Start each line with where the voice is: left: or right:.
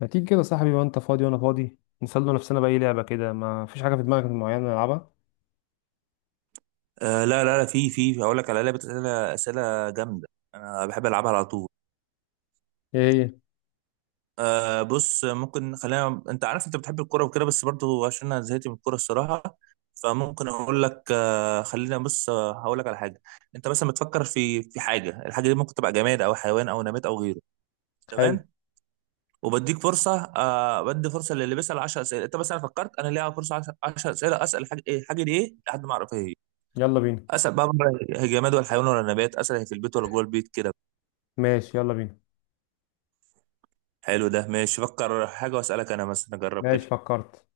left: ما تيجي كده يا صاحبي؟ بقى انت فاضي وانا فاضي، نسلي نفسنا بأي لعبة كده. ما فيش حاجة في دماغك معينة نلعبها؟
right: لا لا لا، في هقول لك على لعبه اسئله اسئله جامده. انا بحب العبها على طول.
left: ايه هي؟
right: بص، ممكن خلينا، انت عارف انت بتحب الكوره وكده، بس برضو عشان انا زهقت من الكوره الصراحه. فممكن اقول لك، آه خلينا بص آه، هقول لك على حاجه. انت مثلا بتفكر في حاجه، الحاجه دي ممكن تبقى جماد او حيوان او نبات او غيره.
left: حلو.
right: تمام؟ وبديك فرصه. آه، بدي فرصه للي بيسال 10 اسئله. انت مثلا فكرت، انا ليا فرصه 10 اسئله اسال الحاجه ايه، الحاجه دي ايه، لحد ما اعرف ايه هي. إيه.
left: يلا بينا.
right: اسال بقى، بره؟ هي جماد ولا حيوان ولا نبات؟ اسال هي في البيت ولا جوه البيت كده.
left: ماشي، يلا بينا.
right: حلو، ده ماشي. فكر حاجة واسألك أنا مثلا، أجرب
left: ماشي
right: كده.
left: فكرت.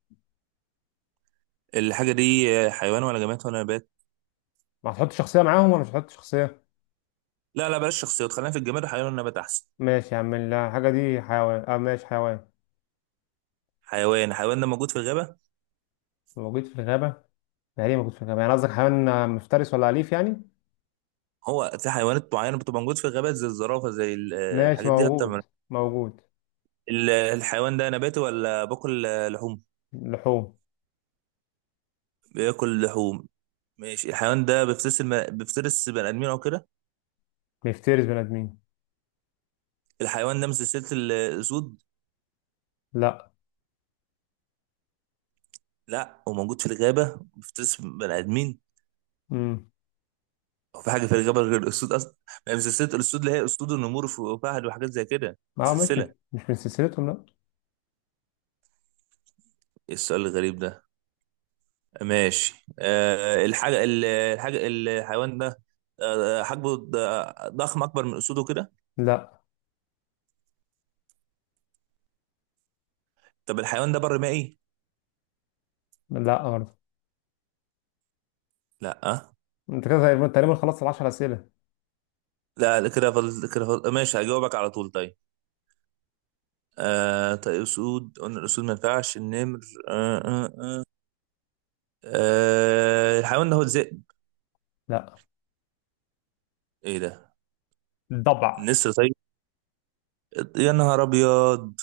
right: الحاجة دي حيوان ولا جماد ولا نبات؟
left: ما هتحط شخصية معاهم ولا مش هتحط شخصية؟
right: لا لا، بلاش شخصيات، خلينا في الجماد والحيوان والنبات أحسن.
left: ماشي يا عم. لا، الحاجة دي حيوان. اه، ماشي حيوان.
right: حيوان. الحيوان ده موجود في الغابة؟
left: موجود في الغابة. يعني ايه موجود في الغابة؟ يعني قصدك حيوان مفترس ولا أليف يعني؟
right: هو في حيوانات معينة بتبقى موجود في الغابات زي الزرافة، زي
left: ماشي،
right: الحاجات دي حتى
left: موجود. موجود.
right: الحيوان ده نباتي ولا باكل لحوم؟
left: لحوم.
right: بياكل لحوم. ماشي، الحيوان ده بيفترس بيفترس بني آدمين أو كده؟
left: بيفترس بني آدمين.
right: الحيوان ده من سلسلة الأسود؟
left: لا.
right: لا هو موجود في الغابة بيفترس بني آدمين.
left: امم.
right: هو في حاجه في الجبل غير الاسود اصلا؟ ما هي من سلسله الاسود اللي هي اسود، النمور، وفهد، وحاجات زي كده.
left: اه، مش مش
right: سلسله.
left: مش من سلسلتهم لا.
right: ايه السؤال الغريب ده؟ ماشي، أه، الحاجه الحاجه الحيوان ده، أه، حجمه ضخم، اكبر من اسوده كده؟
left: لا.
right: طب الحيوان ده بر مائي؟
left: لا برضه.
right: لا أه؟
left: انت كده تقريبا خلصت ال 10 أسئلة.
right: لا لا، كده فضل، كده فضل ماشي هجاوبك على طول. طيب، أه طيب، اسود قلنا، الاسود ما ينفعش، النمر، أه أه أه. أه، الحيوان ده هو الذئب؟
left: لا.
right: ايه ده!
left: ضبع.
right: النسر طيب. يا نهار ابيض،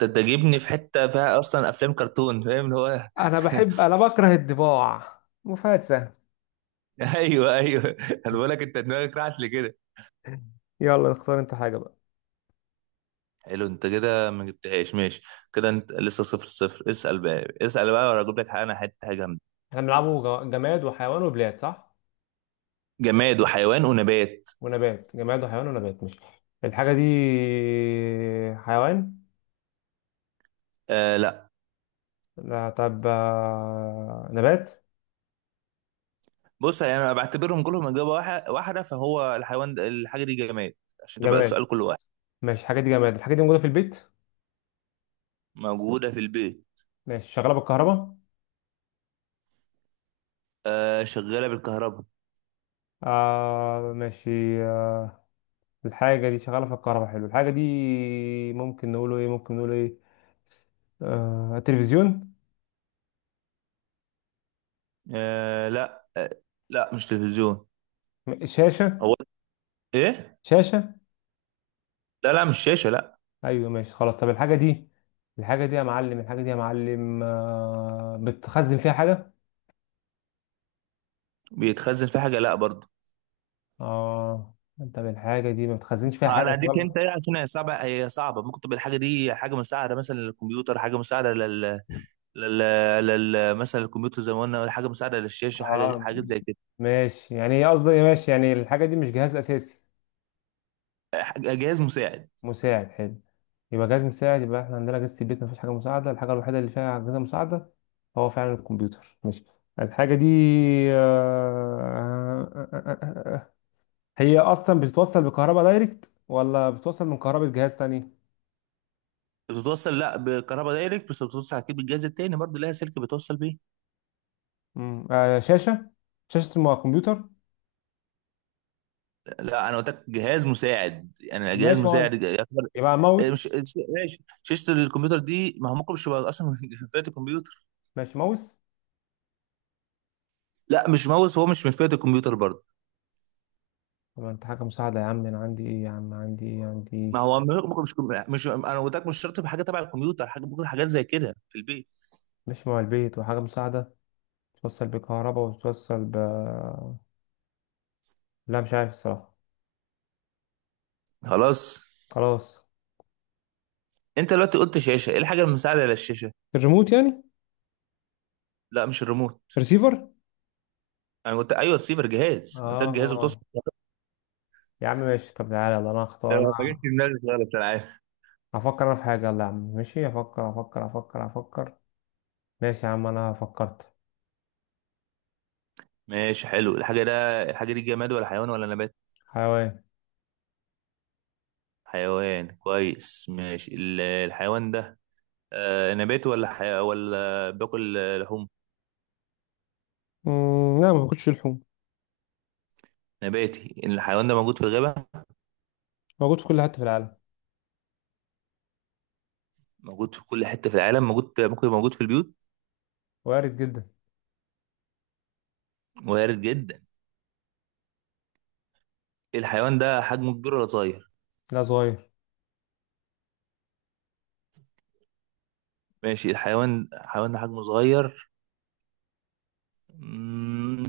right: ده ده جايبني في حته فيها اصلا افلام كرتون، فاهم اللي هو
left: انا بكره الضباع مفاسة.
right: ايوه ايوه. انا بقول لك انت دماغك راحت لكده.
left: يلا اختار انت حاجة بقى.
right: حلو، انت كده ما جبتهاش ماشي. كده انت لسه صفر صفر. اسال بقى، اسال بقى، ولا اجيب لك حاجه؟ انا حته حاجه جامده.
left: احنا بنلعبه جماد وحيوان وبلاد، صح؟
right: جماد وحيوان ونبات.
left: ونبات. جماد وحيوان ونبات، مش الحاجة دي حيوان؟
right: آه لا.
left: لا، طب نبات.
right: بص يعني انا بعتبرهم كلهم اجابه واحده، فهو الحيوان ده، الحاجه دي جماد، عشان تبقى
left: جماد.
right: السؤال كل واحد.
left: ماشي، الحاجة دي جماد. الحاجة دي موجودة في البيت.
right: موجوده في البيت.
left: ماشي، شغالة بالكهرباء.
right: آه، شغاله بالكهرباء.
left: آه، ماشي. آه. الحاجة دي شغالة في الكهرباء، حلو. الحاجة دي ممكن نقوله ايه، ممكن نقوله ايه؟ تلفزيون.
right: آه لا آه، لا مش تلفزيون.
left: شاشة.
right: هو ايه؟
left: شاشة.
right: لا لا، مش شاشه، لا.
left: ايوه ماشي خلاص، طب الحاجه دي، الحاجه دي يا معلم، الحاجه دي يا معلم بتخزن فيها حاجه.
right: بيتخزن في حاجه؟ لا برضه.
left: اه. طب الحاجه دي ما بتخزنش فيها
right: انا
left: حاجه
right: اديك انت
left: خالص.
right: ايه، عشان هي صعبه، هي صعبه. ممكن تبقى الحاجه دي حاجه مساعده مثلا للكمبيوتر، حاجه مساعده لل... لل... مثلا الكمبيوتر زي ما قلنا، حاجه مساعده للشاشه، حاجه،
left: اه.
right: حاجات زي كده.
left: ماشي، يعني هي قصدي ماشي يعني الحاجه دي مش جهاز اساسي.
right: جهاز مساعد.
left: مساعد، حلو. يبقى جهاز مساعد. يبقى احنا عندنا اجهزه البيت ما فيش حاجه مساعده، الحاجه الوحيده اللي فيها اجهزه مساعده هو فعلا الكمبيوتر. ماشي، الحاجه دي آه، آه، آه، آه، آه. آه، آه. هي اصلا بتتوصل بكهرباء دايركت ولا بتتوصل من كهرباء جهاز تاني؟
right: بتتوصل لا بكهرباء دايركت، بس بتتوصل اكيد بالجهاز التاني برضه، لها سلك بتوصل بيه.
left: شاشة. شاشة مع كمبيوتر.
right: لا انا قلت لك جهاز مساعد، يعني
left: يبقى
right: جهاز
left: ماشي مع،
right: مساعد يعتبر.
left: يبقى
right: إيه، مش
left: ماوس.
right: ش- ماشي، شاشه الكمبيوتر دي ما هو ممكن مش يبقى اصلا من فئه الكمبيوتر.
left: ماشي ماوس.
right: لا مش ماوس، هو مش من فئه الكمبيوتر برضه.
left: طبعا انت حاجة مساعدة يا عم، انا عندي ايه يا عم، عندي ايه، عندي ايه؟
right: ما هو ممكن، مش انا قلت لك مش شرط بحاجه تبع الكمبيوتر، حاجه ممكن، حاجات زي كده في البيت.
left: ماشي، مع البيت وحاجة مساعدة، توصل بكهرباء وتوصل ب... لا مش عارف الصراحة.
right: خلاص.
left: خلاص.
right: انت دلوقتي قلت شاشه، ايه الحاجه المساعده على الشاشه؟
left: الريموت يعني؟
right: لا مش الريموت.
left: ريسيفر.
right: انا قلت ايوه، رسيفر،
left: اه.
right: جهاز، انت الجهاز بتوصل.
left: اه. يا عم ماشي، طب تعالى يلا، انا
right: ده
left: هختار
right: ما جاتش
left: انا.
right: في دماغي خالص، انا عارف.
left: هفكر انا في حاجة، يلا يا عم. ماشي، هفكر هفكر هفكر هفكر. ماشي يا عم، انا فكرت.
right: ماشي، حلو. الحاجه ده الحاجه دي جماد ولا حيوان ولا نبات؟
left: حيوان.
right: حيوان، كويس. ماشي، الحيوان ده، آه، نباتي ولا ولا باكل، آه، لحوم؟
left: لا ما باكلش لحوم.
right: نباتي. الحيوان ده موجود في الغابه؟
left: موجود في كل حتة في العالم.
right: موجود في كل حته في العالم، موجود، ممكن يبقى موجود في البيوت.
left: وارد جدا.
right: وارد جدا. الحيوان ده حجمه كبير ولا صغير؟
left: لا، صغير.
right: ماشي، الحيوان ده حجمه صغير. مم،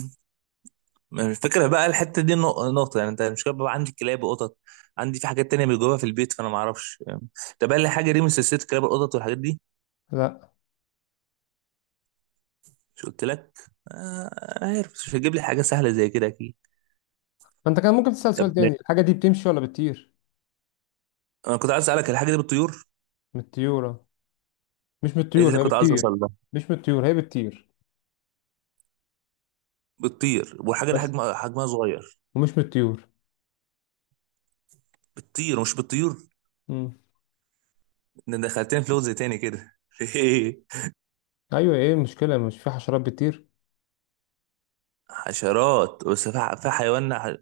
right: الفكرة بقى الحتة دي نقطة، يعني انت مش بقى عندي كلاب وقطط، عندي في حاجات تانية بيجوها في البيت، فانا ما اعرفش. طب قال لي حاجة دي من سلسلة كلاب، القطط والحاجات دي؟
left: لا.
right: مش قلت لك؟ آه عارف مش هتجيب لي حاجة سهلة زي كده اكيد.
left: ما انت كان ممكن تسأل سؤال
right: طب
left: تاني،
right: ماشي.
left: الحاجة دي بتمشي ولا بتطير؟
right: انا كنت عايز اسألك الحاجة دي بتطير.
left: من الطيورة. مش من
right: ايه دي
left: الطيور
right: اللي
left: هي
right: كنت عايز اوصل
left: بتطير.
right: لها.
left: مش من الطيور هي بتطير
right: بتطير، والحاجة دي
left: بس.
right: حجمها، حجمها صغير.
left: ومش من الطيور.
right: بتطير، مش بتطير.
left: مم.
right: ده دخلتني في لغز تاني كده
left: ايوه، ايه المشكلة، مش في حشرات بتطير؟
right: حشرات، بس في في حيوان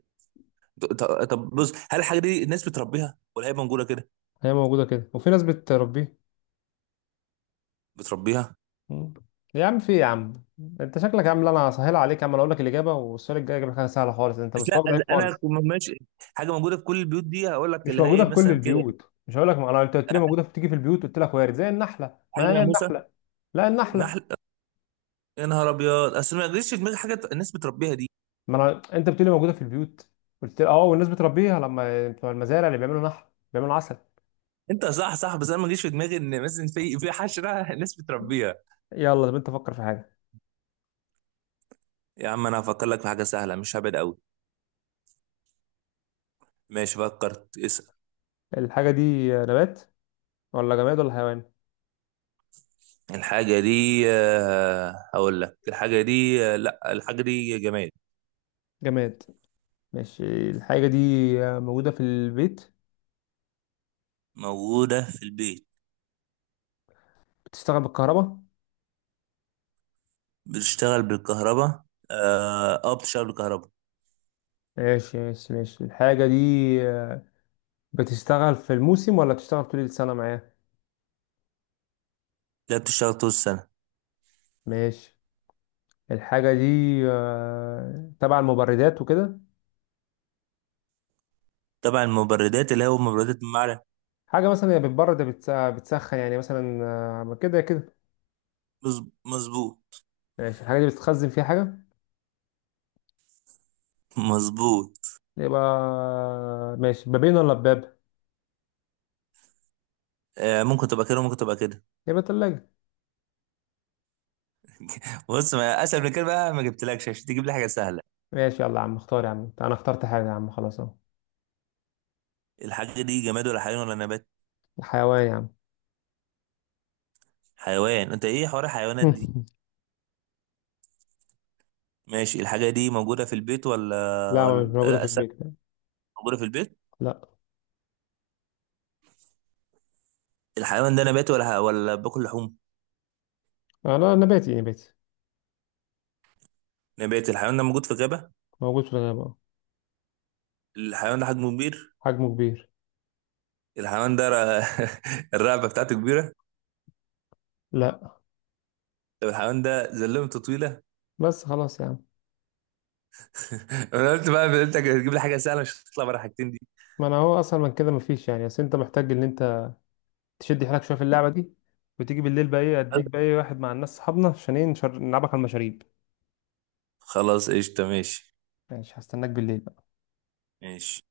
right: ط- طب بص، هل الحاجه دي الناس بتربيها، ولا هي موجوده كده؟
left: هي موجودة كده، وفي ناس بتربيه.
right: بتربيها.
left: مم. يا عم في إيه يا عم، انت شكلك يا عم. لا، انا هسهل عليك يا عم. أنا اقول لك الاجابة، والسؤال الجاي هيجيب لك حاجة سهلة خالص. انت
right: بس لا
left: مستواك ضعيف
right: انا
left: خالص.
right: كنت ماشي حاجه موجوده في كل البيوت دي، هقول لك
left: مش
right: اللي
left: موجودة
right: هي
left: في كل
right: مثلا كده.
left: البيوت. مش هقول لك، ما انا انت قلت لي موجودة في تيجي في البيوت، قلت لك وارد زي النحلة،
right: حاجه،
left: ما هي
right: ناموسه؟
left: النحلة. لا، النحلة.
right: نحل. يا نهار ابيض، اصل ما جريش في دماغي حاجه الناس بتربيها دي.
left: ما انا انت بتقولي موجوده في البيوت، قلت لي اه، والناس بتربيها لما بتوع المزارع اللي بيعملوا نحل بيعملوا عسل.
right: انت صح صح، بس انا ما جريش في دماغي ان مثلا في حشره الناس بتربيها.
left: يلا طب انت فكر في حاجه.
right: يا عم انا هفكر لك في حاجه سهله، مش هبعد قوي. ماشي فكرت، اسال.
left: الحاجه دي نبات ولا جماد ولا حيوان؟
right: الحاجه دي، هقول لك الحاجه دي، لا الحاجه دي جماد.
left: جماد. ماشي، الحاجه دي موجوده في البيت.
right: موجودة في البيت.
left: بتشتغل بالكهرباء.
right: بتشتغل بالكهرباء. بتشتغل بالكهرباء.
left: ماشي ماشي ماشي، الحاجه دي بتشتغل في الموسم ولا بتشتغل طول السنه معايا؟
right: لا بتشتغل طول السنة.
left: ماشي، الحاجه دي تبع المبردات وكده.
right: تبع المبردات، اللي هو مبردات المعدن.
left: حاجه مثلا هي بتبرد يا بتسخن يعني مثلا. كده كده.
right: مظبوط.
left: ماشي، الحاجة دي بتتخزن فيها حاجة.
right: مظبوط.
left: يبقى ماشي، بابين ولا باب؟
right: آه ممكن تبقى كده وممكن تبقى كده.
left: يبقى تلاجة.
right: بص، ما اسهل من كده بقى، ما جبتلكش عشان تجيب لي حاجة سهلة.
left: ماشي، يلا يا عم اختار يا عم. انا اخترت حاجة يا عم، خلاص اهو.
right: الحاجة دي جماد ولا حيوان ولا نبات؟
left: الحيوان يا عم.
right: حيوان. انت ايه حوار الحيوانات دي؟ ماشي، الحاجة دي موجودة في البيت ولا
left: لا، ما مش
right: ولا،
left: موجودة في
right: لا أسد.
left: البيت.
right: موجودة في البيت.
left: لا.
right: الحيوان ده نبات ولا، ولا باكل لحوم؟
left: لا نباتي نباتي.
right: نبات. الحيوان ده موجود في غابة.
left: موجود في الغابة أهو.
right: الحيوان ده حجمه كبير.
left: حجمه كبير.
right: الحيوان ده الرقبه بتاعته كبيره.
left: لا.
right: طب الحيوان ده زلمته طويله
left: بس خلاص يا عم.
right: انا قلت بقى انت هتجيب لي حاجه سهله، مش هتطلع بره الحاجتين دي.
left: ما انا هو اصلا من كده مفيش يعني، بس انت محتاج ان انت تشد حيلك شوية في اللعبة دي، وتيجي بالليل بقى ايه اديك بقى ايه واحد مع الناس صحابنا عشان ايه نلعبك على المشاريب.
right: خلاص قشطه، ماشي.
left: ماشي، هستناك بالليل.
right: ماشي